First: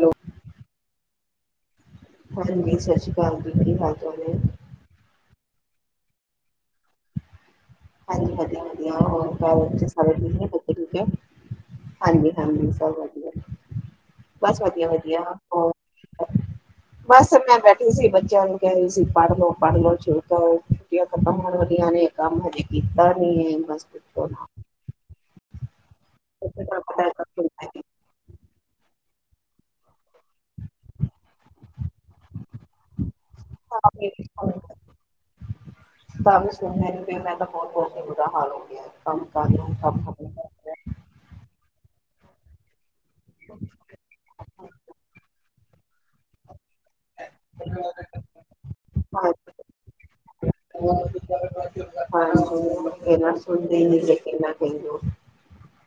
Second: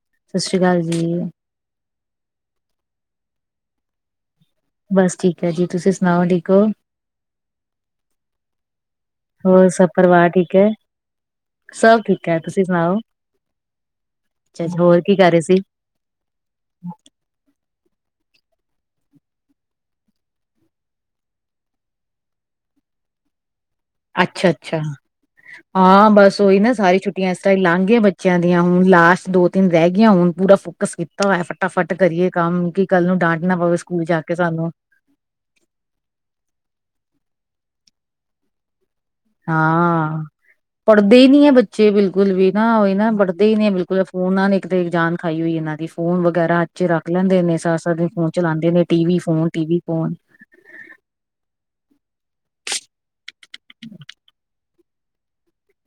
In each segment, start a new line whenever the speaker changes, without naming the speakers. Hello
ਸਤਿ ਸ਼੍ਰੀ ਅਕਾਲ ਜੀ
ਹਾਂਜੀ ਸਤਿ ਸ਼੍ਰੀ ਅਕਾਲ ਜੀ ਕੀ ਹਾਲ ਤੁਹਾਡੇ
ਬਸ ਠੀਕ ਹੈ ਜੀ ਤੁਸੀਂ ਸੁਣਾਓ ਠੀਕ ਹੋ
ਹਾਂਜੀ ਵਧੀਆ ਵਧੀਆ ਹੋਰ ਸੁਣਾਓ ਬੱਚੇ
ਸਭ
ਸਾਰੇ
ਪਰਿਵਾਰ
ਠੀਕ ਨੇ
ਹੈ?
ਪੋਤੇ ਠੀਕ ਹੈਂ
ਸਭ ਠੀਕ ਹੈ, ਤੁਸੀਂ
ਹਾਂਜੀ-ਹਾਂਜੀ
ਸੁਣਾਓ?
ਸਬ ਵਧੀਆ ਬਸ
ਅੱਛਾ, ਹੋਰ ਕੀ
ਵਧੀਆ-ਵਧੀਆ
ਕਰ ਰਹੇ ਸੀ?
ਹੋ ਬਸ ਮੈਂ ਬੈਠੀ ਸੀ ਬੱਚਿਆਂ ਨੂੰ ਕੈਹ ਸੀ ਪੜ ਲੋ ਪੜ੍ਹ ਲੋ ਠੀਕ ਹੋ ਛੋਟੀਆਂ ਖਤਮ ਹੋਣ ਵਾਲੀਆਂ ਨੇ ਕੰਮ ਹਜੇ ਕੀਤਾ ਨੀ ਬਸ ਪੁੱਛੋ ਨਾ।
ਅੱਛਾ-ਅੱਛਾ ਹਾਂ ਬਸ ਉਹੀ ਨਾ ਸਾਰੀ ਛੁੱਟੀਆਂ ਇਸ ਟਾਈਮ ਲਾਂਘ ਗੀ ਬੱਚਿਆਂ ਦੀਆਂ ਹੁਣ ਲਾਸਟ ਦੋ ਤਿੰਨ ਰਹਿ ਗਈਆਂ ਹੁਣ ਪੂਰਾ ਫੋਕਸ ਕੀਤਾ ਹੋਇਆ ਫਟਾਫਟ ਕਰੀਏ ਕੰਮ ਕਿ ਕੱਲ੍ਹ ਨੂੰ ਡਾਂਟ ਨਾ ਪਵੇ ਸਕੂਲ ਜਾ ਕੇ ਸਾਨੂੰ
[inaudible] ਕੰਮ
ਹਾਂ,
ਖਤਮ ਕਰ।
ਪੜ੍ਹਦੇ ਹੀ ਨੀ ਹੈ ਬੱਚੇ ਬਿਲਕੁਲ ਵੀ ਨਾ, ਉਹ ਹੀ ਨਾ। ਪੜਦੇ ਏ ਨੀ ਬਿਲਕੁਲ, ਫੋਨਾਂ ਨੇ ਇੱਕ ਤੇ ਜਾਨ ਖਾਈ ਹੋਈ ਇਹਨਾਂ ਦੀ ਫੋਨ ਵਗੈਰਾ- ਚ ਰੱਖ ਲੈਂਦੇ ਨੇ ਸਾਰਾ - ਸਾਰਾ ਦਿਨ ਫੋਨ ਚਲਾਉਂਦੇ ਨੇ ਟੀ ਵੀ ਫੋਨ
ਹਾਂਜੀ
ਟੀ ਵੀ ਫੋਨ।
[inaudible]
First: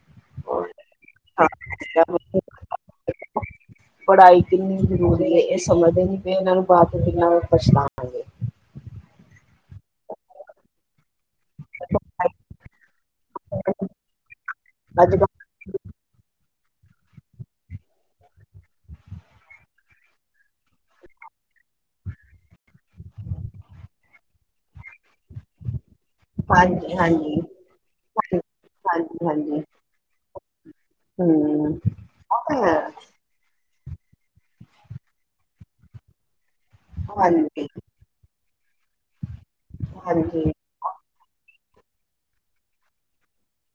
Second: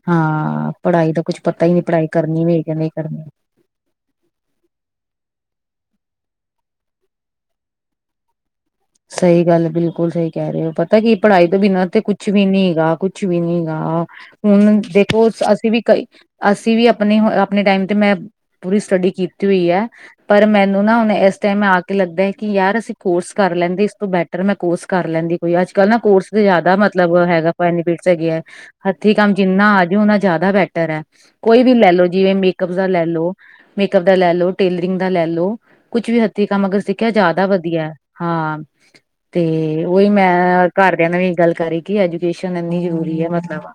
ਹਾਂ ਪੜ੍ਹਾਈ ਦਾ ਕੁਛ ਪਤਾ ਹੀ ਨਹੀਂ ਪੜ੍ਹਾਈ ਕਰਨੀ ਵੀ ਹੈ ਕੇ ਨਹੀਂ ਕਰਨੀ
ਪੜ੍ਹਾਈ ਕਿੰਨੀ ਜ਼ਰੂਰੀ ਹੈ ਇਹ ਸਮਝਦੇ ਨੀ ਪਏ ਇਹਨਾਂ ਨੂੰ ਬਾਅਦ ਕਿੰਨਾ ਪਛਤਾਵਾਂਗੇ
ਸਹੀ ਗੱਲ ਬਿਲਕੁਲ ਸਹੀ ਕਹਿ ਰਹੇ ਹੋ ਪਰ ਪਤਾ ਕਿ ਪੜ੍ਹਾਈ ਤੋਂ ਬਿਨਾਂ ਤੇ ਕੁਛ ਵੀ ਨੀ ਹੈਗਾ ਕੁਛ ਵੀ ਨੀ ਹੈਗਾ ਹੁਣ
ਅੱਜ
ਦੇਖੋ
ਕੱਲ
ਅਸੀਂ ਵੀ ਕਈ ਅਸੀਂ ਵੀ ਆਪਣੇ ਆਪਣੇ ਟਾਈਮ ਤੇ ਮੈਂ ਪੂਰੀ ਸਟੱਡੀ ਕੀਤੀ ਹੋਈ ਹੈ ਪਰ ਮੈਨੂੰ ਨਾ ਹੁਣ ਇਸ ਟਾਈਮ ਆ ਕੇ ਲੱਗਦਾ ਹੈ ਕਿ ਯਾਰ ਅਸੀਂ ਕੋਰਸ ਕਰ ਲੈਂਦੇ ਇਸ ਤੋਂ ਬੈਟਰ ਮੈਂ ਕੋਰਸ ਕਰ ਲੈਂਦੀ ਕੋਈ ਅੱਜ ਕੱਲ੍ਹ ਨਾ ਕੋਰਸ ਦੇ ਜ਼ਿਆਦਾ
ਹਾਂਜੀ
ਮਤਲਬ
ਹਾਂਜੀ
ਹੈਗਾ ਬੈਨੀਫਿਟਸ ਹੈਗੇ ਹੈ ਹੱਥੀਂ
ਹਾਂਜੀ
ਕੰਮ
ਹਾਂਜੀ
ਜਿੰਨਾ ਆਜੇ ਉਨਾ ਜ਼ਿਆਦਾ ਬੈਟਰ ਹੈ ਕੋਈ
ਹਮ
ਵੀ ਲੈ ਲੋ ਜਿਵੇਂ
ਉਹ ਤਾਂ
ਮੇਕਅਪ
ਹੈ
ਦਾ ਲੈ ਲੋ ਮੇਕਅਪ ਦਾ ਲੈ ਲੋ ਟੇਲਰਿੰਗ ਦਾ ਲੈ ਲਓ ਕੁਛ ਵੀ ਹੱਥੀਂ ਕੰਮ ਅਗਰ ਸਿੱਖਿਆ ਜ਼ਿਆਦਾ
ਹਾਂਜੀ
ਵਧੀਆ ਹਾਂ ਤੇ ਉਹੀ ਮੈਂ
ਹਾਂਜੀ
ਘਰਦਿਆਂ ਨੇ ਵੀ ਗੱਲ ਕਰੀ ਕਿ ਐਜੂਕੇਸ਼ਨ ਇੰਨੀ ਜ਼ਰੂਰੀ ਹੈ ਮਤਲਬ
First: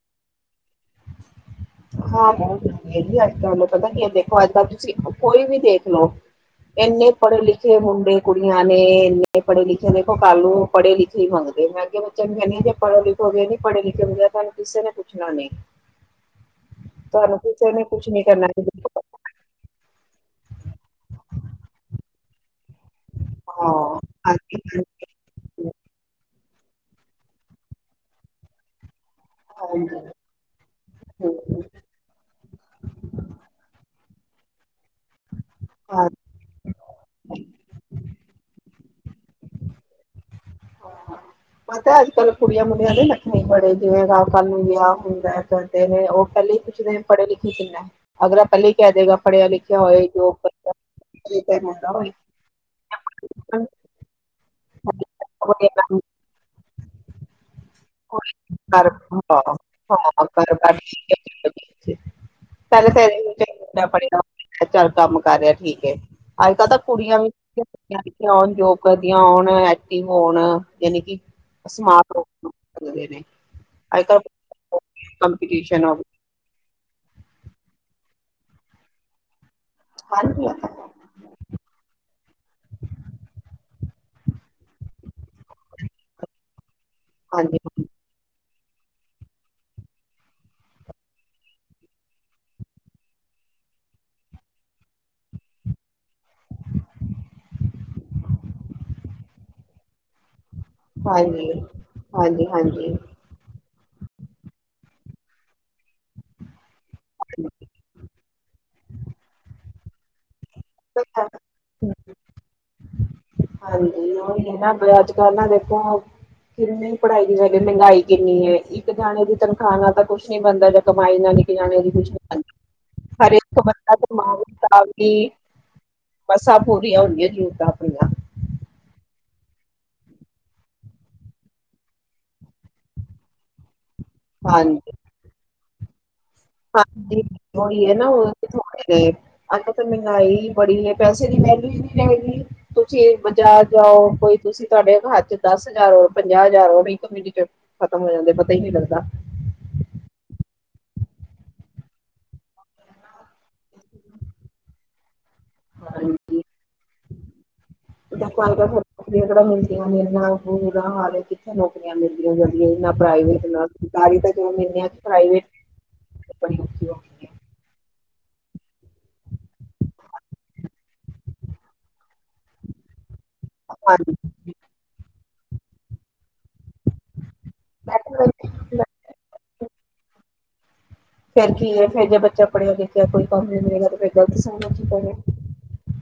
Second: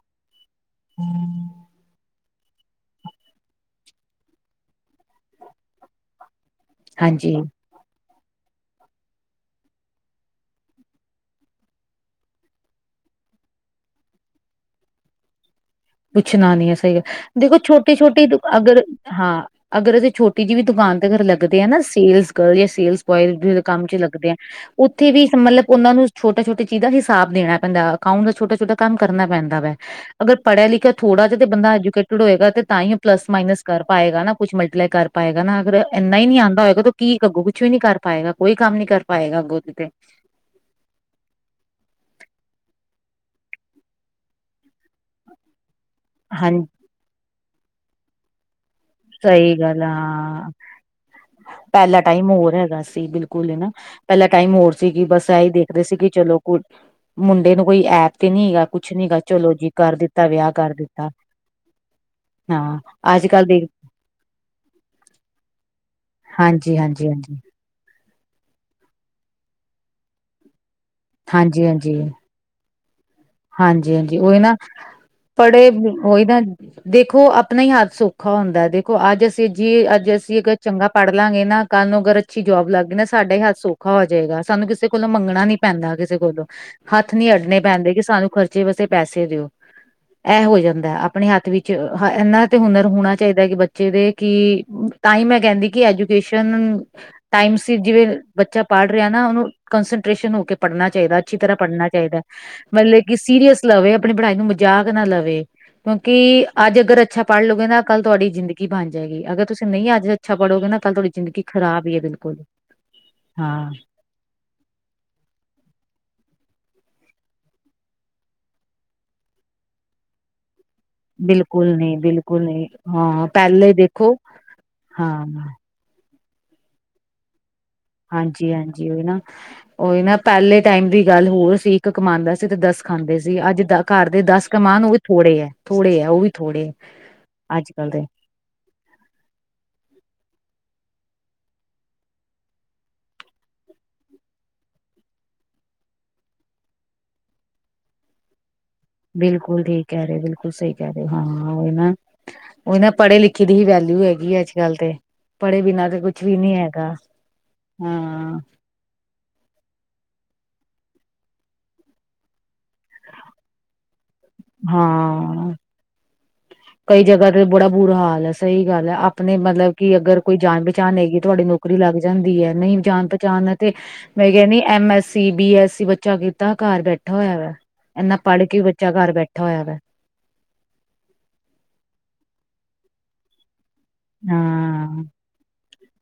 ਹਾਂ ਬਹੁਤੱ ਤੁਹਾਨੂੰ ਪਤਾ ਕੀ ਹੈ ਦੇਖੋ ਅੱਜ ਤੁਸੀਂ ਕੋਈ ਵੀ ਦੇਖ ਲਓ ਇਹਨੇ
ਹਾਂਜੀ
ਪੜੇ ਲਿਖ ਇੰਨੇ ਮੁੰਡੇ ਕੁੜੀਆਂ ਨੇ ਇੰਨੇ ਪੜ੍ਹੇ ਲਿਖੇ ਦੇਖੋ ਕੱਲ ਨੂੰ ਪੜ੍ਹੇ ਲਿਖੇ ਹੀ ਮੰਗਦੇ ਮੈਂ ਅੱਗੇ ਚੰਗੇ ਨੇ ਜੇ ਪੜੋ ਲਿਖੋ ਗ ਗਿਆ ਨੀ ਪੜੇ ਲਿਖੇ ਹੋ ਗਿਆਏ ਤੁਹਾਨੂੰ ਕਿਸੇ ਨੇ ਪੁੱਛਣਾ ਨਹੀਂ
ਪੁੱਛਣਾ ਨੀ ਹੈ ਸਹੀ
ਤੁਹਾਨੂੰ
ਗੱਲ ਦੇਖੋ
ਕਿਸੇ ਨੇ ਕੁਛ ਨੀ
ਛੋਟੀ-ਛੋਟੀ
ਕਰਨਾ
ਅਗਰ ਹਾਂ ਅਗਰ ਅਸੀ ਛੋਟੀ ਜਿਹੀ ਵੀ ਦੁਕਾਨ ਤੇ ਅਗਰ ਲੱਗਦੇ ਆ ਨਾ ਸੇਲਸ ਗਰਲ ਜਾਂ ਸੇਲਸ ਬੋਇਸ ਦੇ ਕੰਮ ਚ
ਹਾਂ
ਲੱਗਦੇ ਆ
ਹਾਂਜੀ
ਓ
ਹਾਂਜੀ
ਉੱਥੇ ਵੀ ਮਤਲਬ ਉਹਨਾ ਨੂੰ ਛੋਟਾ ਛੋਟੀ ਚੀਜ਼ ਦਾ ਹਿਸਾਬ ਦੇਣਾ ਪੈਂਦਾ ਅਕਾਊਟ ਦਾ ਛੋਟਾ-ਛੋਟਾ ਕੰਮ ਕਰਨਾ ਪੈਂਦਾ
ਹਾਂਜੀ
ਅਗਰ ਪੜ੍ਹਿਆ ਲਿਖਿਆ ਥੋੜਾ ਜਿਹਾ
ਹਮ
ਬੰਦਾ ਐਜੂਕੇਟ ਪੜਿਆ ਹੋਏਗਾ ਤੇ ਤਾਂ ਹੀ ਪਲੱਸ ਮਾਈਨਸ ਕਰ ਪਾਏਗਾ ਨਾ ਕੁਛ ਮਲਟੀਪਲਾਈ ਕਰ ਪਾਏਗਾ ਨਾ ਅਗਰ
ਹਾਂ
ਇੰਨਾ ਹੀ ਨਹੀਂ ਆਉਂਦਾ ਹੋਏਗਾ ਕੀ ਅੱਗੋਂ ਕੁੱਛ ਵੀ ਨੀ ਕਰ ਪਾਏਗਾ, ਕੋਈ ਕੰਮ ਨੀ ਕਰ ਪਾਏਗਾ ਅੱਗੋਂ ਤੇ
ਪਤਾ ਅੱਜ ਕੱਲ ਕੁੜੀਆਂ ਮੁੜੀਆਂ ਦੇ ਨੱਖਰੇ ਬੜੇ ਜਿਵੇਂ ਰਾਹ ਕਲ ਨੂੰ ਵਿਆਹ ਹੁੰਦਾ ਕਦੇ ਨੇ ਉਹ ਪਹਿਲੇ ਹੀ
ਹਾਂਜੀ
ਕੁੱਛਦੇ ਪੜੇ ਲਿਖੇ ਕਿੰਨਾ ਅਗਲਾ ਪਹਿਲਾਂ ਹੀ ਕਹਿ ਦੇਗਾ ਪੜਿਆ
ਸਹੀ
ਲਿਖਿਆ
ਗੱਲ ਆ,
ਹੋਇ ਜੋਬ
ਹਾਂ
ਕਰਦਾ।
ਪਹਿਲਾ ਟਾਈਮ ਹੋਰ ਹੈਗਾ ਸੀ ਬਿਲਕੁਲ ਕੁਲ ਨਾ ਪਹਿਲਾਂ ਟਾਈਮ ਹੋਰ ਸੀਗੀ ਬਸ ਐਹੀ ਦੇਖਦੇ ਸੀਗੇ ਚਲੋ ਕੋਲ ਮੁੰਡੇ ਨੂੰ ਕੋਈ ਐਬ ਤੇ ਨੀ ਹੈਗਾ,
ਪਹਿਲੇ
ਕੁਛ ਨੀ ਹੈਗਾ ਚਲੋ ਜੀ ਕਰ ਦਿੱਤਾ ਵਿਆਹ ਕਰ ਦਿੱਤਾ ਹਾਂ ਅੱਜ ਕੱਲ੍ਹ ਦੇ
ਅ ਚੱਲ ਕੰਮ ਕਰ ਰਿਹਾ ਠੀਕ ਏ ਅੱਜ ਕੱਲ
ਹਾਂਜੀ
ਤਾਂ
ਹਾਂਜੀ ਹਾਂਜੀ
ਕੁੜੀਆਂ ਵੀ ਆਉਣ ਜੋਬ ਕਰਦੀਆਂ ਹੋਉਣ ਐਕਟਿਵ ਹੋਣ ਯਾਨੀ ਕਿ
ਹਾਂਜੀ ਹਾਂਜੀ
ਸਮਾਰਟ ਹੋਣ। ਅ ਨੇ
ਹਾਂਜੀ, ਹਾਂਜੀ ਉਹੀ ਨਾ ਪੜ੍ਹੇ
ਕੰਪੀਟੀਸ਼ਨ ਹੋ ਗਈ।
ਉਹੀ ਨਾ ਦੇਖੋ ਆਪਣਾ ਹੀ ਹੱਥ ਸੌਖਾ ਹੁੰਦਾ, ਦੇਖੋ ਅੱਜ ਅਸੀਂ ਜੀ ਅੱਜ ਅਸੀਂ
ਹਾਂਜੀ
ਚੰਗਾ ਪੜ੍ਹ ਲਾਂਗੇ ਨਾ ਕੱਲ ਅੱਛੀ ਜੋਬ ਲੱਗ ਗਈ ਨਾ ਸਾਡਾ ਹੀ ਹਾਲ ਸੌਖਾ ਹੋ ਜੂਗਾ ਕਿਸੇ ਕੋਲ ਮੰਗਣਾ ਨਹੀਂ ਪੈਂਦਾ ਕਿਸੇ ਕੋਲੋਂ ਹੱਥ ਨੀ
ਹਾਂਜੀ
ਅੱਡਣੇ ਪੈਂਦੇ ਕਿ ਸਾਨੂੰ ਖਰਚੇ ਵਸੇ ਪੈਸੇ ਦਿਓ। ਇਹ ਹੋ ਜਾਂਦਾ ਆਪਣੇ ਹੱਥ ਵਿੱਚ ਇਹਨਾਂ ਤੇ ਹੁਨਰ ਹੋਣਾ ਚਾਹੀਦਾ ਕਿ ਬੱਚੇ ਦੇ ਕਿ- ਤਾਂ ਹੀ ਮੈਂ ਕਹਿੰਦੀ ਕਿ ਅੱਜ ਤੁਸਾਂ ਟਾਈਮ ਜਿਵੇਂ ਬੱਚਾ ਪੜ੍ਹ ਰਿਹਾ ਨਾ ਉਹਨੂੰ ਕੰਸਟਰੇਸ਼ਨ ਸਟੇਸ਼ਨ ਹੋ ਕੇ- ਪੜ੍ਹਨਾ ਚਾਹੀਦਾ ਅੱਛੀ
ਹਾਂਜੀ
ਤਰ੍ਹਾਂ ਪੜ੍ਹਨਾ ਚਾਹੀਦਾ।
ਹਾਂਜੀ ਹਾਂਜੀ
ਮਤਲਬ ਕਿ ਸੀਰੀਅਸ ਲਵੇ ਆਪਣੀ ਪੜ੍ਹਾਈ ਨੂੰ ਮਜ਼ਾਕ ਨਾ ਲਵੇ, ਕਿਉਂਕਿ ਅੱਜ - ਅਗਰ ਅੱਛਾ ਪੜ੍ਹ ਲੋਗੇ ਨਾ ਕੱਲ੍ਹ ਤੁਹਾਡੀ ਜ਼ਿੰਦਗੀ ਬਣ ਜਾਏਗੀ, ਅਗਰ ਤੁਸੀਂ ਨਹੀਂ ਅੱਜ ਅੱਛਾ ਪੜੋਗੇ ਨਾ ਕੱਲ ਤੁਹਾਡੀ
ਹਾਂਜੀ
ਜ਼ਿੰਦਗੀ ਖ਼ਰਾਬ ਹੀ ਹੈ ਬਿਲਕੁਲ ਹਾਂ।
ਮੋਲ ਇਨਾ ਪਿਆ ਹੈ ਅੱਜ ਕੱਲ ਨਾ ਦੇਖੋ- ਕਿੰਨੀ ਪੜ੍ਹਾਈ ਦੀ ਵ ਮਹਿੰਗਾਈ ਕਿੰਨੀ ਹੈਏ ਇੱਕ ਜਾਣੇ ਦੀ ਤਨਖਾਹ ਨਾਲ ਤਾਂ ਕੁਛ ਨੀ ਬਣਦਾ ਕਮਾਈ ਨਾਲ ਇਕ
ਬਿਲਕੁਲ
ਜਾਣੇ ਦੀ
ਨਹੀਂ
ਕੁਛ ਨੀ
ਬਿਲਕੁਲ ਨਹੀਂ
ਬਣਦਾ
ਹਾਂ
ਹਰ ਇੱਕ
ਪਹਿਲੇ
ਬੰਦਾ
ਦੇਖੋ
ਕਮਾਵੇ ਤਾ
ਹਾਂ
ਵੀ ਮਸਾਂ ਪੂਰੀਆਂ ਹੋਦੀਆਂ ਜ਼ਰੂਰਤਾਂ ਆਪਣੀਆਂ
ਹਾਂਜੀ-ਹਾਂਜੀ ਉਹ ਨਾ ਉਹੀ ਨਾ ਪਹਿਲੇ ਟਾਈਮ ਦੀ ਗੱਲ ਹੋਰ ਸੀ ਇੱਕ ਕਮਾਉਂਦਾ ਸੀ ਤੇ ਦੱਸ ਖਾਂਦੇ ਸੀ ਅੱਜ ਦਾ ਘਰ ਦੇ ਦਸ ਕਮਾਨ ਉਹ
ਹਾਂਜੀ
ਵੀ ਥੋੜੇ ਹੈ ਥੋੜੇ ਆ ਉਹ ਵੀ ਥੋੜੇ ਹੈ
ਹਾਂਜੀ,
ਅੱਜ
ਉਹੀ
ਕੱਲ
ਹੈ
ਦੇ
ਨਾ ਉਹ ਥੋੜੇ- ਅੱਜ ਕੱਲ੍ਹ ਮਹਿੰਗਾਈ ਬੜੀ ਹੈ ਪੈਸੇ ਦੀ ਵੈਲਿਊ ਹੀ ਨਹੀਂ ਰਹੇਗੀ। ਤੁਸੀਂ ਬਜ਼ਾਰ ਜਾਓ ਕੋਈ ਤੁਸੀਂ ਤੁਹਾਡੇ ਹੱਥ ਚ ਦੱਸ ਹਜ਼ਾਰ ਹੋਣ ਪੰਜਾਹ ਹਜ਼ਾਰ ਹੋਣ ਨਹੀਂ ਤਾਂ। ਇੰਨੀ ਜਲਦੀ ਖ਼ਤਮ ਹੋ ਜਾਂਦੇ ਪਤਾ ਹੀ ਨੀ ਲੱਗਦਾ।
ਬਿਲਕੁਲ ਠੀਕ ਕਹਿ ਰਹੇ ਬਿਲਕੁਲ ਸਹੀ ਕਹਿ ਰਹੇ ਹਾਂ ਉਹ ਨਾ। ਉਹ ਨਾ ਪੜ੍ਹੇ ਲਿਖੇ ਦੀ ਹੀ ਵੈਲਿਊ ਹੈਗੀ ਆ ਅੱਜ ਕੱਲ੍ਹ ਤੇ। ਪੜ੍ਹੇ ਬਿਨਾਂ ਤੇ
ਹਾਂਜੀ
ਕੁਛ ਵੀ ਨਹੀਂ ਹੈਗਾ ਹਾਂ।
ਸਰਕਾਰ ਕੋਲ ਨੌਕਰੀਆਂ ਕਿਹੜਾ ਮਿਲਦੀਆਂ ਨੇ, ਇਸ ਬੁਰਾ ਹਾਲ ਕਿੱਥੇ ਨੌਕਰੀਆਂ ਮਿਲਦੀਆਂ ਜਾਂਦੀਆਂ ਇਨਾ ਪ੍ਰਾਈਵੇਟ ਤਾਂ ਹੀ ਤਾਂ ਕਹਿ ਰਹੀ ਆਂ [unintelligible]
ਹਾਂ
[unintelligible]
ਕਈ ਜਗ੍ਹਾ
ਹੈ
ਤੇ ਬੜਾ ਬੁਰਾ ਹਾਲ ਹੈ ਸਹੀ ਗੱਲ ਹੈ ਆਪਣੇ ਮਤਲਬ ਕਿ ਅਗਰ ਕੋਈ ਜਾਣ ਪਹਿਚਾਣ ਹੈਗੀ ਤੁਹਾਡੀ ਨੌਕਰੀ- ਨੌਕਰੀ ਲੱਗ ਜਾਂਦੀ ਹੈਏ ਨਹੀਂ ਜਾਣ ਪਹਿਚਾਣ- ਤੇ
ਹਾਂਜੀ
ਮੈਂ ਕਹਿੰਦੀ M S C, B S C ਬੱਚਾ ਕੀਤਾ ਘਰ ਬੈਠਾ ਹੋਇਆ ਵਾ
ਬੈਠੇ
ਇਨਾ ਪੜ੍ਹ
ਬੈਠੇ
ਕੇ, ਬੱਚਾ ਘਰ ਬੈਠਾ ਹੋਇਆ ਵਾ।
ਫਿਰ ਕੀ ਏ ਫਿਰ ਜੇ ਬੱਚਾ ਪੜਿਆ ਲਿਖਿਆ ਕੋਈ ਕੰਮ ਨੀ ਮਿਲੇਗਾ ਤੇ ਫਿਰ ‌।
ਹਾਂ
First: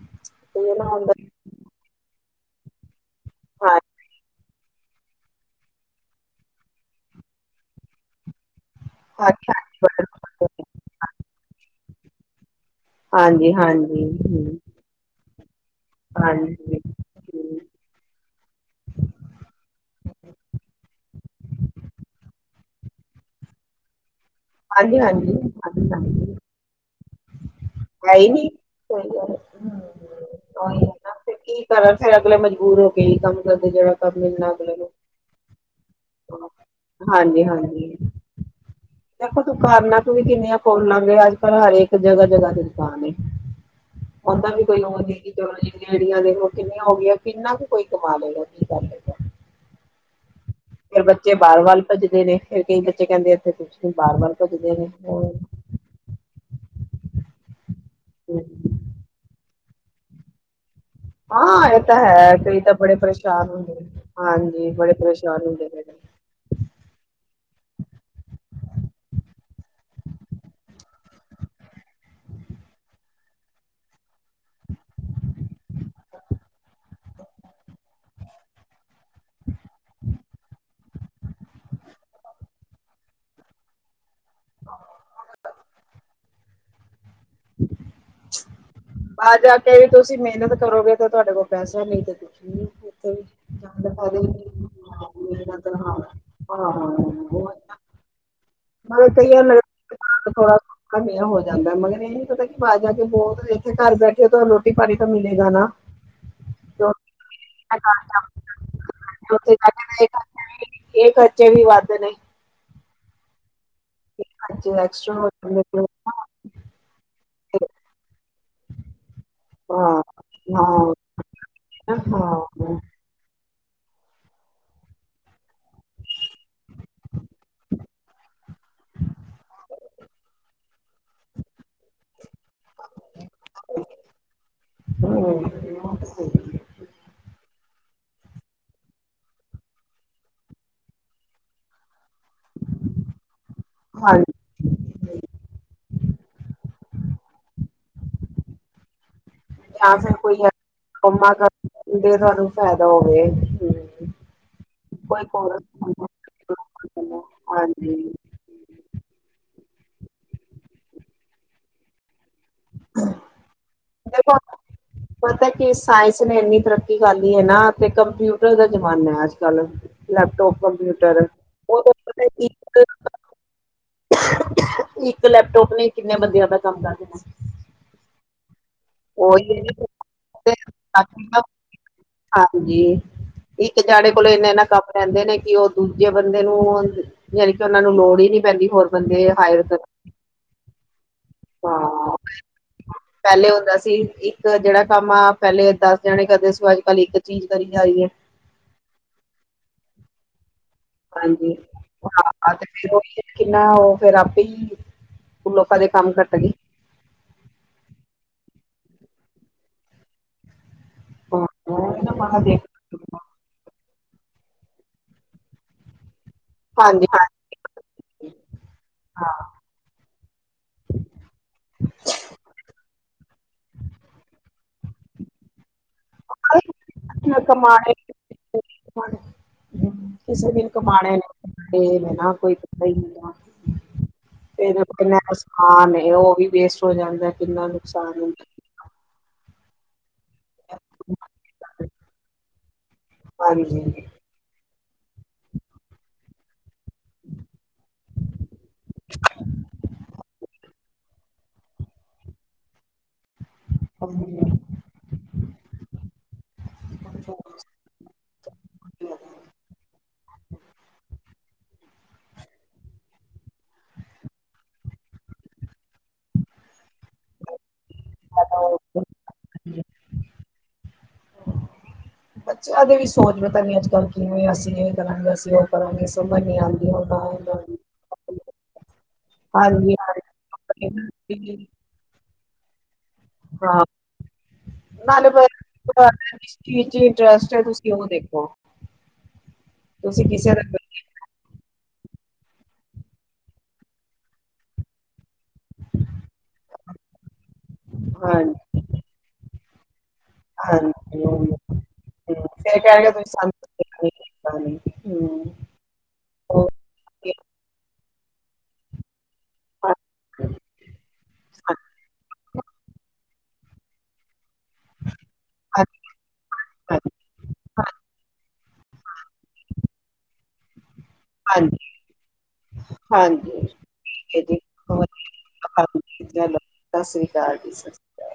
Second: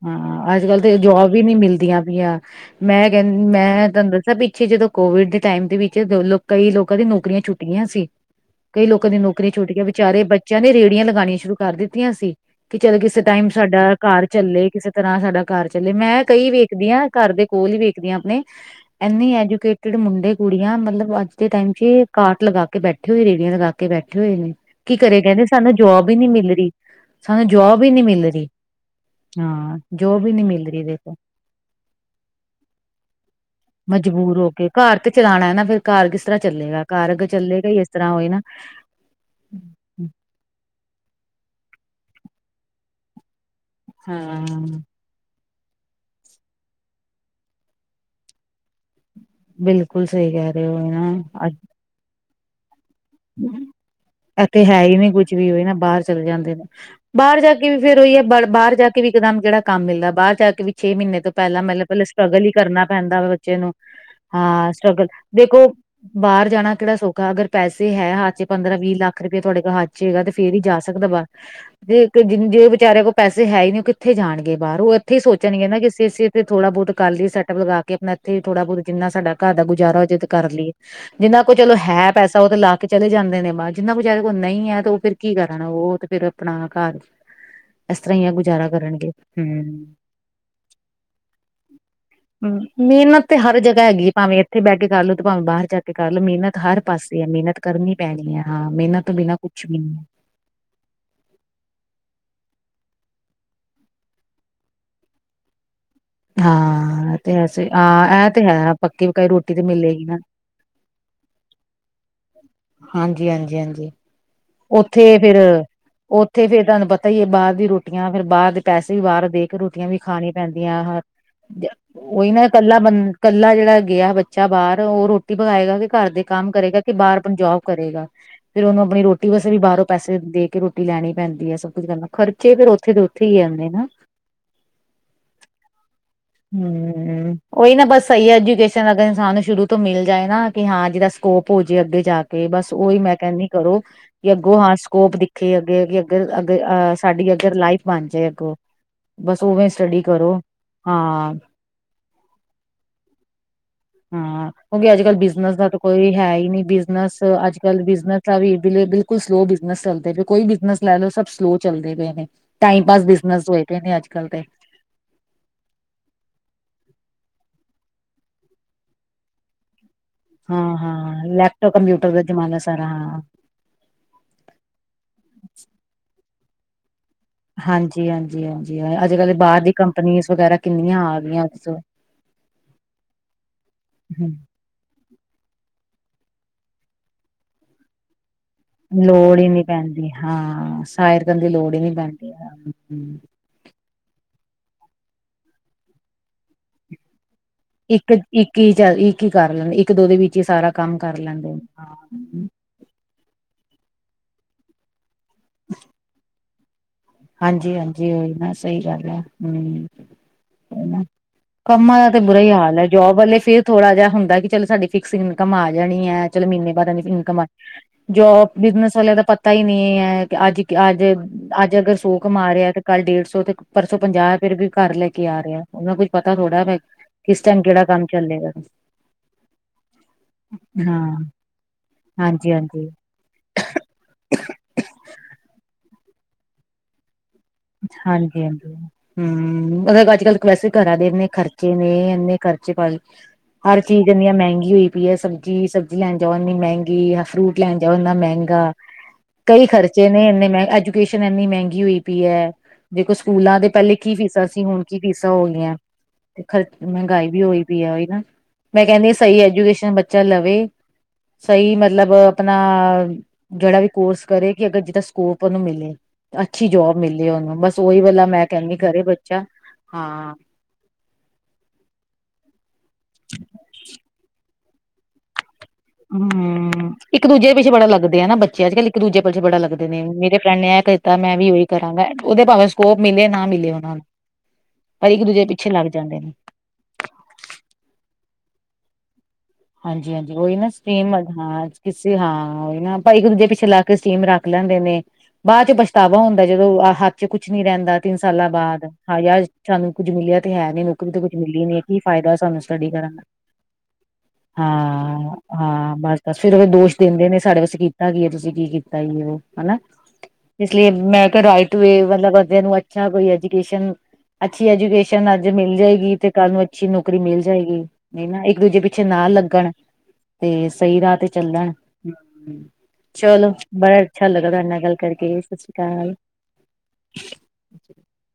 ਹਾਂ ਅੱਜ
ਇਹ
ਕੱਲ
ਨਾ
ਤੇ
ਹੁੰਦਾ
ਜੋਬ। ਵੀ ਨੀ ਮਿਲਦੀਆਂ ਪਈਆਂ। ਮੈਂ ਕਹਿੰਨੀ
ਹਾਂ
ਮੈਂ ਤੁਹਾਨੂੰ ਦੱਸਿਆ ਵੀ। ਪਿੱਛੇ ਜਦੋਂ ਕੋਵਿਡ ਦੇ ਟਾਈਮ ਦੇ ਵਿੱਚ ਕਈ ਲੋਕਾਂ ਦੀ ਨੌਕਰੀਆਂ ਛੁੱਟ ਗਈਆਂ ਸੀ। ਕਈ ਲੋਕਾਂ ਦੀ ਨੌਕਰੀਆਂ ਛੁਟੀਆਂ ਵਿਚਾਰੇ ਬੱਚਿਆਂ ਨੇ
ਹਾਂਜੀ
ਰੇਹੜੀਆਂ ਲਗਾਉਣੀਆਂ ਸ਼ੁਰੂ ਕਰ ਦਿੱਤੀਆਂ ਸੀ। ਕਿ ਚੱਲ, ਕਿਸੇ ਟਾਈਮ ਸਾਡਾ
ਹਾਂਜੀ ਹਾਂਜੀ
ਘਰ ਚੱਲੇ ਕਿਸੇ ਤਰ ਸਾਡਾ ਘਰ ਚੱਲੇ ਮੈਂ ਕਈ
ਹਾਂਜੀ ਹਾਂਜੀ
ਵੇਖਦੀ ਹਾਂ। ਘਰ ਦੇ
ਹਾਂਜੀ
ਕੋਲ ਹੀ ਵੇਖਦੀ ਆਂ ਆਪਣੇ। ਇੰਨੀ ਐਜੂਕੇਟਡ ਮੁੰਡੇ ਕੁੜੀਆਂ ਮਤਲਬ ਅੱਜ ਦੇ ਟਾਈਮ ਚ ਕਾਰਟ ਲਗਾ ਕੇ ਬੈਠੇ। ਬੈਠੇ ਹੋਏ ਰੇਹੜੀਆਂ ਲਗਾ ਕੇ ਬੈਠੇ ਹੋਏ ਨੇ ਕੀ ਕਰੇ
ਹਾਂਜੀ
ਕਹਿੰਦੇ ਸਾਨੂੰ
ਹਾਂਜੀ
ਜੋਬ ਹੀ
ਹਾਂਜੀ
ਨਹੀਂ ਮਿਲ ਰਹੀ। ਸਾਨੂੰ ਜੋਬ ਹੀ ਨਹੀਂ
ਹੈ
ਮਿਲ ਰਹੀ
ਨੀ ਸਹੀ ਗੱਲ ਹੈ।
ਹਾਂ, ਜੋਬ ਹੀ ਨਹੀਂ ਮਿਲ
ਉਹੀ
ਰਹੀ
ਹੈ ਨਾ
ਵੇਖੋ।
ਫਿਰ ਕੀ ਕਰਨ ਫਿਰ ਅਗਲੇ ਮਜਬੂਰ ਹੋ ਕੇ ਹੀ ਕੰਮ ਕਰਦੇ ਜਿਹੜਾ ਕੰਮ
ਮਜਬੂਰ
ਮਿਲਣਾ
ਹੋ ਕੇ
ਅਗਲੇ ਨੂੰ
ਘਰ ਤੇ ਚਲਾਉਣਾ ਹੈ ਨਾ ਫਿਰ ਘਰ ਕਿਸ ਤਰ੍ਹਾਂ ਚੱਲੇਗਾ। ਘਰ
ਹਾਂਜੀ
ਚੱਲੇਗਾ ਹੀ
ਹਾਂਜੀ
ਇਸ ਤਰ੍ਹਾਂ ਉਹੀ ਨਾ।
ਦੇਖੋ ਦੁਕਾਨਾਂ ਤੁਸੀ ਕਿੰਨੀਆਂ ਖੋਲ ਲਵਾਂਗੇ ਅੱਜ ਕੱਲ ਹਰ ਇਕ ਜਗ੍ਹਾ ਜਗ੍ਹਾ ਤੇ ਦੁਕਾਨ ਏ। ਆਉਂਦਾ ਵੀ
ਹਾਂ
ਕੋਈ ਹੋਰ ਨਹੀਂ। ਚੀਜ਼ਾਂ ਜਿਹੜੀਆਂ [inaudible] ਦੇਖੋ ਕਿੰਨੀਆਂ ਹੋ ਗਈਆਂ ਕਿੰਨਾ ਕੁ ਕੋਈ ਕਮਾ ਲਏਗਾ ਕੀ ਕਰ
ਬਿਲਕੁਲ। ਬਿਲਕੁਲ, ਸਹੀ ਕਿਹਾ ਰਹੇ ਹੋ।
ਫੇਰ ਬੱਚੇ
ਨਾ
ਬਾਹਰ ਵੱਲ ਭੱਜਦੇ ਨੇ। ਫੇਰ ਕਈ ਬੱਚੇ ਕਹਿੰਦੇ ਇੱਥੇ ਕੁਛ ਨਹੀਂ ਬਾਹਰ ਵੱਲ
ਇੱਥੇ
ਭੱਜਦੇ
ਹੈ
ਨੇ
ਹੀ ਨੀ
ਹੋਰ।
ਕੁੱਝ ਵੀ ਹੋਏ ਨਾ ਬਾਹਰ ਚਲੇ ਜਾਂਦੇ ਨੇ ਬਾਹਰ ਜਾ ਕੇ ਵੀ ਫੇਰ ਉਹੀ ਹੈ ਬ ਬਾਹਰ ਜਾ ਕੇ ਵੀ ਇੱਕਦਮ ਕਿਹੜਾ ਕੰਮ ਮਿਲਦਾ ਹੈ। ਬਾਹਰ ਜਾ ਕੇ ਵੀ ਛੇ ਮਹੀਨੇ। ਤੋਂ ਪਹਿਲਾਂ
ਹਾਂ ਇਹ
ਮਤਲਬ
ਤਾਂ
ਪਹਿਲਾਂ
ਹੈ
ਸਟਰਗਲ ਹੀ
ਕਈ ਤਾਂ
ਕਰਨਾ
ਬੜੇ
ਪੈਂਦਾ
ਪਰੇਸ਼ਾਨ
ਬੱਚੇ ਨੂੰ
ਹੁੰਦੇ ਨੇ ਹਾਂਜੀ
ਹਾਂ
ਬੜੇ
ਸਟਰਗਲ
ਪਰੇਸ਼ਾਨ
ਦੇਖੋ।
ਹੁੰਦੇ ਪਏ ਨੇ
ਬਾਹਰ ਜਾਣਾ ਕਿਹੜਾ ਸੌਖਾ ਅਗਰ ਪੈਸੇ। ਜੇ ਹੈ ਹੱਥ 'ਚ ਪੰਦਰਾਂ ਵੀਹ ਲੱਖ ਰੁਪਇਆ ਤੁਹਾਡੇ ਕੋਲ ਹੱਥ 'ਚ ਹੈਗਾ ਤੇ ਫੇਰ ਹੀ ਜਾ ਸਕਦਾ ਬਾਹਰ। ਤੇ ਇੱਕ ਜਿਦੇ ਜਿਹੜੇ ਵਿਚਾਰੇ ਕੋਲ ਪੈਸੇ ਹੈ ਹੀ ਨਹੀਂ ਉਹ ਕਿੱਥੇ ਜਾਣਗੇ ਬਾਹਰ ਉਹ ਇੱਥੇ ਹੀ ਸੋਚਣਗੇ ਨਾ ਕਿ ਅਸੀਂ। ਤੇ ਥੋੜਾ ਬਹੁਤ ਕਰ ਲਈਏ ਸੈੱਟੱਪ ਲਗਾ ਕੇ ਆਪਣਾ ਇੱਥੇ ਥੋੜਾ ਬਹੁਤ ਜਿੰਨਾ ਸਾਡਾ ਘਰ ਦਾ ਗੁਜ਼ਾਰਾ ਹੋ ਜਾਏ ਤਾਂ ਕਰ ਲਈਏ। ਜਿੰਨਾ ਕੋਲ਼ ਚਲੋ ਹੈ ਪੈਸਾ ਉਹ ਤੇ ਲਾ। ਕੇ ਚਲੇ ਜਾਂਦੇ ਨੇ ਬਾਹਰ ਜਿੰਨਾ ਵਿਚਾਰੇ ਕੋਲ ਨਹੀਂ ਹੈ ਤੇ ਉਹ ਫਿਰ ਕੀ ਕਰਨਾ ਉਹ ਤੇ ਫੇਰ ਆਪਣਾ ਘਰ। ਇਸ ਤਰ੍ਹਾਂ ਹੀ ਆ ਗੁਜ਼ਾਰਾ ਕਰਨਗੇ
ਬਾਹਰ ਜਾ ਕੇ ਵੀ
ਹਮ
ਤੁਸੀਂ ਮਿਹਨਤ ਕਰੋਗੇ ਤੇ ਤੁਹਾਡੇ ਕੋਲ ਪੈਸਾ ਨਹੀਂ ਤੇ। ਨੀ
ਹੂੰ
ਉੱਥੇ ਵੀ
ਮਿਹਨਤ ਤੇ ਹਰ
ਜਾਣ
ਜਗ੍ਹਾ
ਦਾ
ਹੈਗੀ।
ਫਾਇਦਾ ਹੀ
ਭਾਵੇਂ ਇੱਥੇ ਬਹਿ ਕੇ ਕਰ ਲੋ ਤੇ
ਨੀ
ਭਾਵੇ
ਮਿਹਨਤ
ਬਾਹਰ ਜਾ ਕੇ
ਹਾਂ
ਕਰਲੋ ਮਿਹਨਤ
ਹਾਂ
ਹਰ ਪਾਸੇ ਆ
ਉਹ
ਮਿਹਨਤ। ਕਰਨੀ ਪੈਣੀ ਹੈ ਹਾਂ ਮਿਹਨਤ
ਮਗਰ
ਤੋਂ ਬਿਨਾਂ
ਕਈਆਂ ਨੂੰ
ਕੁਝ ਵੀ ਨਹੀਂ।
ਲੱਗਦਾ ਥੋੜਾ। ਕਮਾਈਆਂ ਹੋ ਜਾਂਦਾ ਮਗਰ ਇਹ ਨੀ ਪਤਾ ਕਿ ਬਾਾਹਰ ਜਾ ਕੇ ਬਹੁਤ ਇੱਥੇ ਘਰ ਬੈਠੇ ਤੁਹਾਨੂੰ ਰੋਟੀ ਪਾਣੀ ਤਾਂ ਮਿਲੇਗਾ ਨਾ।
ਹਾਂ ਤੇ ਹਾਂ ਇਹ ਤੇ ਸਹੀ ਹੈ ਪੱਕੀ ਪਕਾਈ ਰੋਟੀ
ਉੱਥੇ
ਤੇ
ਜਾ
ਮਿਲੇਗੀ
ਕੇ
ਨਾ
ਇਹ ਖਰਚੇ ਵੀ ਵੱਧ ਨੇ।
ਹਾਂਜੀ ਹਾਂਜੀ ਹਾਂਜੀ।
ਜੇ ਐਕਸਟਰਾ
ਉੱਥੇ
ਹੋਏ
ਫਿਰ
ਬੰਦੇ ਕੋਲ।
ਉੱਥੇ ਫੇਰ ਤੁਹਾਨੂੰ ਪਤਾ ਹੀ ਹੈ ਬਾਹਰ ਦੀ ਰੋਟੀਆਂ ਫੇਰ ਬਾਹਰ ਦੇ ਪੈਸੇ ਵੀ ਬਾਹਰ ਦੇ ਕੇ ਰੋਟੀਆਂ ਵੀ ਖਾਣੀਆਂ ਪੈਂਦੀਆਂ ਹੈ।
ਹੈ ਹਾਂ।
ਕੋਈ ਨਾ ਇਹ ਕੱਲਾ ਬੰਦਾ ਕੱਲਾ ਜਿਹੜਾ ਗਿਆ ਬੱਚਾ ਬਾਹਰ ਉਹ ਰੋਟੀ ਪਕਾਏਗਾ ਕਿ ਘਰ ਦੇ ਕੰਮ ਕਰੇਗਾ। ਤੇ ਬਾਹਰ ਆਪਣੀ ਜੋਬ ਕਰੇਗਾ ਫੇਰ ਉਹਨੂੰ ਆਪਣੀ ਰੋਟੀ। ਰੋਟੀ ਵੈਸੇ ਵੀ ਬਾਹਰੋਂ ਪੈਸੇ ਦੇ ਕੇ ਰੋਟੀ ਲੈਣੀ ਪੈਂਦੀ ਹੈ। ਸਭ ਕੁੱਝ ਕਰਨਾ ਖਰਚੇ ਫੇਰ ਉੱਥੇ ਦੇ ਉੱਥੇ ਹੀ ਆਉਂਦੇ ਨਾ।
ਹੂੰ।
ਹੂੰ। ਉਹੀ ਨਾ ਬਸ ਸਹੀ ਐਜੂਕੇਸ਼ਨ ਅਗਰ ਇਨਸਾਨ ਨੂੰ ਸ਼ੁਰੂ ਤੋਂ ਮਿਲ ਜਾਏ ਨਾ ਕਿ ਹਾਂ ਜਿਹਦਾ ਸਕੋਪ ਹੋ ਜੇ ਅੱਗੇ ਜਾ ਕੇ। ਕਿ ਬਸ ਉਹੀ ਮੈ ਕਹਿੰਦੀ ਹਾਂ ਕਰੋ
ਹਾਂ
ਵੀ ਅੱਗੋਂ ਆਸ। ਸਕੋਪ ਦਿਖੇ ਅੱਗੇ ਅੱਗਰ ਅੱਗੇ ਅਹ ਸਾਡੀ ਅਗਰ ਲਾਈਫ ਬਣ ਜਾਏ ਅੱਗੋਂ। ਬਸ ਉਵੇਂ ਸਟੱਡੀ ਕਰੋ।
ਕੰਮਾ
ਹਾਂ
ਦਾ ਅੱਗੇ ਤੁਹਾਨੂੰ ਫਾਇਦਾ ਹੋਵੇ ਹੂੰ।
ਹਾਂ ਕਿਉਂਕਿ ਅੱਜ ਕੱਲ੍ਹ
ਕੋਈ
ਬਿਜਨਸ
ਕੋਰਸ
ਦਾ ਤਾਂ ਕੋਈ ਹੈ ਹੀ ਨੀ ਬਿਜਨਸ ਅੱਜ ਕੱਲ੍ਹ
ਹਾਂਜੀ
ਬਿਜਨਸ। ਬਿਜ਼ਨਸ ਦਾ ਵੀ ਬਿਲਕੁਲ ਸਲੋਅ ਬਿਜਨਸ ਚੱਲਦੇ ਪਏ ਕੋਈ ਬਿਜਨਸ ਲੈ ਲਓ ਸਭ ਸਲੋਅ ਚੱਲਦੇ ਪਏ ਨੇ। ਟਾਈਮ ਪਾਸ ਬਿਜ਼ਨਸ ਹੋਏ ਪਏ ਨੇ ਅੱਜ ਕੱਲ੍ਹ ਦੇ।
ਹੂੰ। [inaudible] ਪਤਾ ਕਿ ਆ ਸਾਇੰਸ ਨੇ ਇੰਨੀ ਤਰੱਕੀ ਕਰ ਲਈ ਹੈ ਨਾ ਤੇ ਕੰਪਿਊਟਰ ਦਾ ਜ਼ਮਾਨਾ ਅੱਜ ਕੱਲ। ਲੈਪਟੋਪ,
ਹਾਂ
ਕੰਪਿਊਟਰ ਉਹ ਤੇ ਪਤਾ ਕੀ।
ਤਰ੍ਹਾਂ।
ਇੱਕ ਲੈਪਟੋਪ ਨੇ ਕਿੰਨੇ ਬੰਦਿਆਂ ਦਾ ਕੰਮ ਕਰ ਦੇਣਾ।
ਹਾਂਜੀ ਹਾਂਜੀ ਹਾਂਜੀ ਅੱਜ ਕੱਲ
ਉਹੀ
ਬਾਹਰ
ਹੈ
ਦੀਆਂ ਕੰਪਨੀ ਵਗੈਰਾ ਕਿੰਨੀਆਂ ਆ
ਨਾ,
ਗਈਆਂ ਅੱਜ।
ਹਾਂਜੀ ਇੱਕ ਜਾਣੇ ਕੋਲ ਇੰਨਾ ਇੰਨਾ ਕੰਮ। ਕਹਿੰਦੇ ਨੇ ਕਿ ਉਹ ਦੂਜੇ ਬੰਦੇ ਨੂੰ ਯਾਨੀ ਕਿ ਉਹਨਾਂ ਨੂੰ ਲੋੜ ਹੀ ਨਹੀਂ। ਪੈਂਦੀ ਹੋਰ ਬੰਦੇ
ਲੋੜ ਹੀ
ਹਾਇਰ
ਨੀ
ਕਰਨ
ਪੈਂਦੀ ਹਾਂ ਸਾਇਰ ਕਰਨ ਦੀ ਲੋੜ ਹੀ ਨੀ
ਹਾਂ
ਪੈਂਦੀ।
ਪਹਿਲੇ ਹੁੰਦਾ ਸੀ। ਤੇ ਇੱਕ ਜਿਹੜਾ ਕੰਮ ਆ ਪਹਿਲੇ ਦਸ ਜਾਣੇ ਕਰਦੇ ਸੀ। ਅੱਜ ਕੱਲ ਇੱਕ ਚੀਜ਼ ਕਰੀ ਜਾ ਰਹੀ ਹੈ।
ਇੱਕ, ਇੱਕ ਹੀ ਚੱਲਦੀ ਹੈ। ਇੱਕ ਹੀ ਕਰ ਲੈਣ ਇੱਕ ਦੋ ਦੇ ਵਿੱਚ ਹੀ ਸਾਰਾ ਕੰਮ ਕਰ ਲੈਂਦੇ
ਹਾਂਜੀ
ਹਾਂ।
ਹਾਂ ਤੇ ਫਿਰ ਉਹ ਵੀ ਕਿੰਨਾ ਉਹ ਫੇਰ ਆਪੇ ਲੋਕਾਂ ਦੇ ਕੰਮ ਘੱਟ ਗਏ।
ਹਾਂਜੀ ਹਾਂਜੀ ਹਾਂਜੀ ਨਾ ਸਹੀ ਗੱਲ ਹੈ ਹੂੰ ਹਨਾ। ਕੰਮਾਂ ਦਾ ਤਾਂ
ਹਾਂ,
ਬੁਰਾ ਹੀ
ਹਾਂਜੀ
ਹਾਲ ਹੈ। ਜੋਬ ਵਾਲੇ ਫੇਰ ਥੋੜਾ ਜਿਹਾ ਹੁੰਦਾ ਕਿ ਚੱਲ ਸਾਡੀ ਫਿਕਸ ਇਨਕਮ ਆ ਜਾਣੀ ਹੈ। ਚਲ ਮਹੀਨੇ ਬਾਅਦ
ਹਾਂਜੀ
ਇਨਕਮ ਜੋਬ ਬਿਜਨਸ ਵਾਲਿਆਂ ਦਾ ਪਤਾ ਹੀ ਨਹੀਂ ਹੈ ਅੱਜ ਅੱਜ ਅੱਜ ਅਗਰ ਸੋ ਘਮਾ ਰਿਹਾ ਤੇ ਕੱਲ੍ਹ ਡੇਢ ਸੌ ਤੇ ਪਰਸੋ ਪੰਜਾਹ ਫਿਰ ਵੀ ਘਰ ਲੈ ਕੇ ਆ ਰਿਹਾ ਉਹਨੂੰ ਕੁਝ ਪਤਾ ਥੋੜ੍ਹਾ ਕਿਸ
ਹਾਂ
ਟਾਈਮ ਕਿਹੜਾ
ਕਮਾਣੇ
ਕੰਮ ਚੱਲੇਗਾ
ਕਿਸੇ ਦਿਨ
ਹਾਂ
ਕਮਾਣੇ
ਹਾਂਜੀ
ਕੋਈ
ਹਾਂਜੀ
ਤੇਰੇ ਕੋਲ ਕੀਨਾ ਹੈਸਾਨ ਓੁਹ ਵੀ ਵੇਸਟ ਹੋ ਜਾਂਦਾ ਏ
ਹਾਂਜੀ- ਹਾਂਜੀ ਹਮ ਮਤਲਬ ਅੱਜ ਕੱਲ੍ਹ ਵੇਸੇ ਘਰਾਂ ਦੇ ਇੰਨੇ ਖਰਚੇ ਨੇ ਇੰਨੇ ਖਰਚੇ ਪਾ ਹਰ
ਹਾਂਜੀ
ਚੀਜ਼ ਇੰਨੀਆਂ ਮਹਿੰਗੀ ਹੋਈ ਪਈ ਹੈ ਸਬਜ਼ੀ- ਸਬਜ਼ੀ ਲੈਣ ਜਾਓ ਇੰਨੀ ਮਹਿੰਗੀ ਫਰੂਟ ਲੈਣ ਜਾਓ ਇੰਨਾ ਮਹਿੰਗਾ ਕਈ ਖਰਚੇ ਨੇ ਇੰਨੇ ਮਹਿੰਗੇ ਅੱਜ ਐਜੁਕੇਸ਼ਨ ਇਨੀ ਮਹਿੰਗੀ ਹੋਈ ਪਈ ਏ ਦੇਖੋ ਸਕੂਲਾਂ ਦੇ ਪਹਿਲੇ ਕੀ ਫੀਸਾਂ ਸੀ
ਬੱਚਿਆਂ
ਹੁਣ ਕੀ ਫੀਸਾਂ ਹੋ ਗਈਆਂ ਮਹਿੰਗਾਈ ਵੀ ਹੋਈ ਪਈ ਹੈ ਨਾ ਮੈਂ ਕਹਿੰਦੀ ਸਹੀ ਐਜੂਕੇਸ਼ਨ ਬੱਚਾ ਲਵੇ ਸਹੀ ਮਤਲਬ ਆਪਣਾ ਜਿਹੜਾ ਵੀ ਕੋਰਸ ਕਰੇ ਕਿ ਅਗਰ ਜਿੱਦਾਂ ਸਕੋਪ ਉਹਨੂੰ ਮਿਲੇ ਅੱਛੀ ਜੋਬ ਮਿਲੇ। ਦੇ ਉਹਨੂੰ ਬਸ ਉਹੀ ਗੱਲਾ ਮੈਂ ਕਹਿੰਦੀ ਘਰੇ ਬੱਚਾ ਹਾਂ।
ਹਾਂ ਬੱਚਿਆਂ ਦੇ ਵੀ ਸੋਚ ਪਤਾ ਨਹੀਂ ਅੱਜ ਕੱਲ੍ਹ ਕਿਵੇਂ ਅਸੀਂ ਇਹ ਕਰਾਂਗੇ ਅਸੀਂ ਉਹ। ਇਹ ਸਮਝ ਨਹੀਂ ਆਉਂਦੀ।
ਹੂੰ
ਹੁਣ ਤਾਂ
ਇੱਕ ਦੂਜੇ ਦੇ
ਇਹਨਾਂ
ਪਿੱਛੇ
ਨੂੰ।
ਬੜਾ ਲੱਗਦੇ ਆ ਨਾ ਬੱਚੇ ਅੱਜ ਕੱਲ ਇੱਕ ਦੂਜੇ ਪਿੱਛ ਬੜਾ ਲੱਗਦੇ
ਹਾਂਜੀ
ਨੇ ਮੇਰੇ ਫਰਡ ਨੇ ਇਹ ਕੀਤਾ ਮੈਂ ਵੀ ਉਹੀ
ਹਾਂਜੀ
ਕਰਨਾ। ਕਰਾਂਗਾ ਉਹਦੇ ਭਾਵੇਂ ਸਕੋਪ ਮਿਲੇ ਨਾ ਮਿਲੇ
ਹਾਂ
ਉਹਨਾਂ ਨੂੰ ਪਰ ਇੱਕ ਦੂਜੇ ਪਿੱਛੇ ਲੱਗ ਜਾਂਦੇ ਨੇ।
ਕੀ ਚ ਇੰਟਰਸਟ ਹੈ ਤੁਸੀਂ ਉਹਨੁੰ ਦੇਖੋ!
ਹਾਂਜੀ-
ਤੁਸੀਂ
ਹਾਂਜੀ
ਕਿਸੇ
ਉਹੀ
ਦਾ
ਨਾ ਸਟੀਮ ਹਾਂ ਕਿਸੇ ਹਾਂ ਨਾ, ਆਪਾਂ ਇੱਕ ਦੂਜੇ ਪਿੱਛੇ ਲਾ ਕੇ ਸਟੀਮ ਰੱਖ ਲੈਂਦੇ ਨੇ ਬਾਅਦ ਚ ਪਛਤਾਵਾ ਹੁੰਦਾ, ਜਦੋਂ ਆਹ ਹੱਥ ਚ ਕੁੱਛ ਨੀ ਰਹਿੰਦਾ ਤਿੰਨ ਸਾਲਾਂ
ਹਾਂਜੀ
ਬਾਅਦ ਹਾਂ ਯਾਰ, ਸਾਨੂੰ ਕੁਝ ਮਿਲਿਆ ਤੇ ਹੈ ਨੀ ਨੌਕਰੀ ਤੇ ਕੁੱਛ
ਹਾਂਜੀ
ਮਿਲੀ ਨੀ ਕੀ ਫਾਇਦਾ ਸਾਨੂੰ ਸਟੱਡੀ ਕਰਨ ਦਾ
ਅ
ਹਾਂ ਹਾਂ ਬਸ ਬਸ ਫੇਰ ਉਹਦੇ
ਉਹ
ਦੋਸ਼ ਦਿੰਦੇ
ਹਾਂਜੀ
ਨੇ ਸਾਡੇ ਵਸ ਕੀਤਾ ਕੀ ਹੈ ਤੁਸੀਂ ਕੀ ਕੀਤਾ ਉਹ ਹਨਾ ਇਸ ਲਈ ਮੈਂ ਰਾਈਟ ਵੇ ਵਾਲਾ ਮਤਲਬਦ ਅੱਛਾ ਕੋਈ ਐਜੂਕੇਸ਼ਨ ਅੱਛੀ ਐਜੂਕੇਸ਼ਨ ਅੱਜ ਮਿਲ
ਹਾਂਜੀ
ਜਾਏਗੀ ਤੇ ਕੱਲ੍ਹ ਨੂੰ ਅੱਛੀ ਨੌਕਰੀ ਮਿਲ ਜਾਏਗੀ ਨਹੀਂ ਨਾ ਇੱਕ ਦੂਜੇ ਪਿੱਛੇ ਨਾ ਲੱਗਣ ਤੇ ਸਹੀ ਰਾਹ ਤੇ ਚੱਲਣ
ਹਾਂਜੀ
ਚਲੋ
ਹਾਂਜੀ
ਬੜਾ ਅੱਛਾ
ਠੀਕ
ਲੱਗਾ
ਹੈ ਜੀ,
ਤੁਹਾਡੇ ਨਾਲ
ਸਤਿ
ਗੱਲ ਕਰਕੇ ਸ੍ਤ ਸ੍ਰੀ ਅਕਾਲ
ਜੀ, ਸਤਿ ਸ੍ਰੀ ਅਕਾਲ।